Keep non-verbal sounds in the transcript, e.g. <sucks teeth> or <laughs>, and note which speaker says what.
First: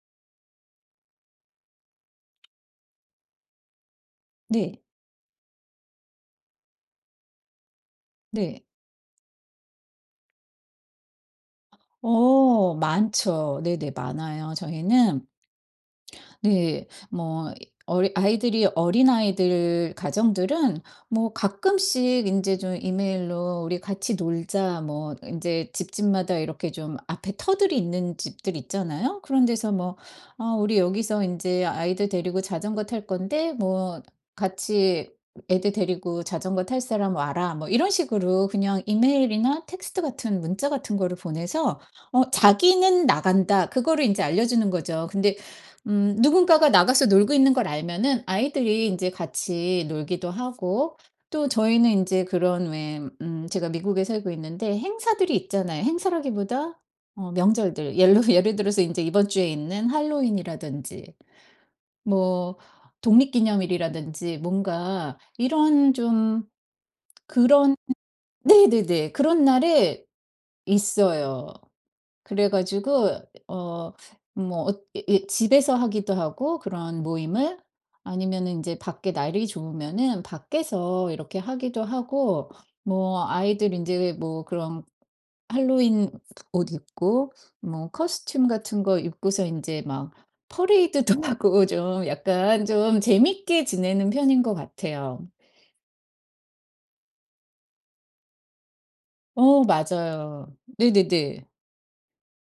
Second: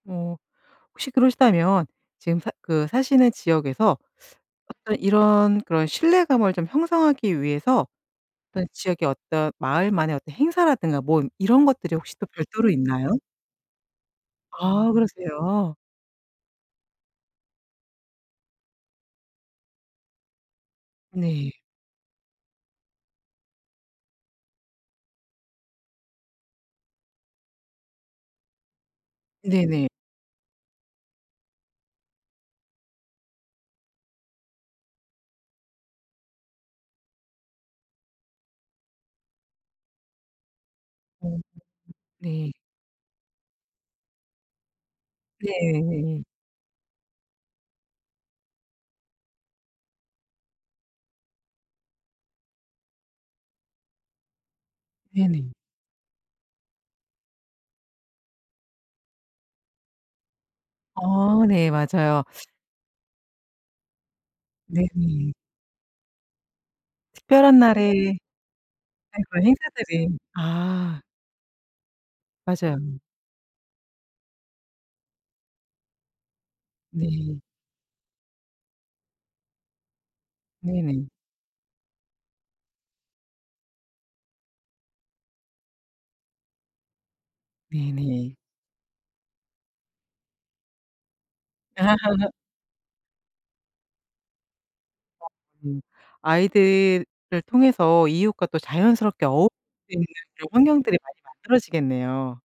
Speaker 1: 어 혹시 그러시다면 지금 사 그 사시는 지역에서
Speaker 2: 네.
Speaker 1: 어떤 이런 그런 신뢰감을 좀 형성하기 위해서
Speaker 2: 네.
Speaker 1: 어떤 지역의 어떤 마을만의 어떤 행사라든가 뭐 이런 것들이 혹시 또 별도로
Speaker 2: 어
Speaker 1: 있나요?
Speaker 2: 많죠. 네네. 많아요.
Speaker 1: 아
Speaker 2: 저희는
Speaker 1: 그러세요?
Speaker 2: 네. 뭐 어리 아이들이 어린아이들 가정들은 뭐
Speaker 1: 네.
Speaker 2: 가끔씩 인제 좀 이메일로 "우리 같이 놀자." 뭐 인제 집집마다 이렇게 좀 앞에 터들이 있는 집들 있잖아요. 그런 데서
Speaker 1: 네네.
Speaker 2: 뭐 "어 우리 여기서 인제 아이들 데리고 자전거 탈 건데 뭐 같이 애들 데리고 자전거 탈 사람 와라." 뭐 이런 식으로 그냥 이메일이나 텍스트 같은, 문자 같은 거를
Speaker 1: 어
Speaker 2: 보내서 어
Speaker 1: 네.
Speaker 2: '자기는 나간다.' 그거를 인제 알려주는 거죠. 근데
Speaker 1: 네.
Speaker 2: 음
Speaker 1: 예예.
Speaker 2: 누군가가 나가서 놀고 있는 걸 알면은 아이들이 인제 같이 놀기도 하고 또 저희는 인제 그런 왜 음 제가 미국에 살고 있는데 행사들이
Speaker 1: 네네.
Speaker 2: 있잖아요. 행사라기보다 어 명절들. 옐러 예를 들어서 이제 이번 주에 있는 할로윈이라든지
Speaker 1: 어 네. 맞아요. <sucks teeth>
Speaker 2: 뭐 독립기념일이라든지 뭔가
Speaker 1: 네네.
Speaker 2: 이런 좀
Speaker 1: 특별한
Speaker 2: 그런
Speaker 1: 날에
Speaker 2: 네네네,
Speaker 1: 아
Speaker 2: 그런
Speaker 1: 그런
Speaker 2: 날에
Speaker 1: 행사들이 아.
Speaker 2: 있어요. 그래
Speaker 1: 맞아요.
Speaker 2: 가지고 어 뭐 엇 이 이 집에서 하기도 하고 그런
Speaker 1: 네.
Speaker 2: 모임을. 아니면은 인제 밖에 날이 좋으면은
Speaker 1: 네네.
Speaker 2: 밖에서 이렇게 하기도 하고 뭐 아이들 인제 뭐 그런 할로윈 옷 입고 뭐
Speaker 1: 네네.
Speaker 2: 코스튬 같은 거 입고서 이제 막 퍼레이드도 하고 좀
Speaker 1: <laughs>
Speaker 2: 약간 좀 재미있게 지내는 편인 것 같아요.
Speaker 1: 아 음. 아이들을 통해서 이웃과 또 자연스럽게 어울릴
Speaker 2: 어
Speaker 1: 수 있는 그런
Speaker 2: 맞아요.
Speaker 1: 환경들이 많이
Speaker 2: 네네네.
Speaker 1: 만들어지겠네요.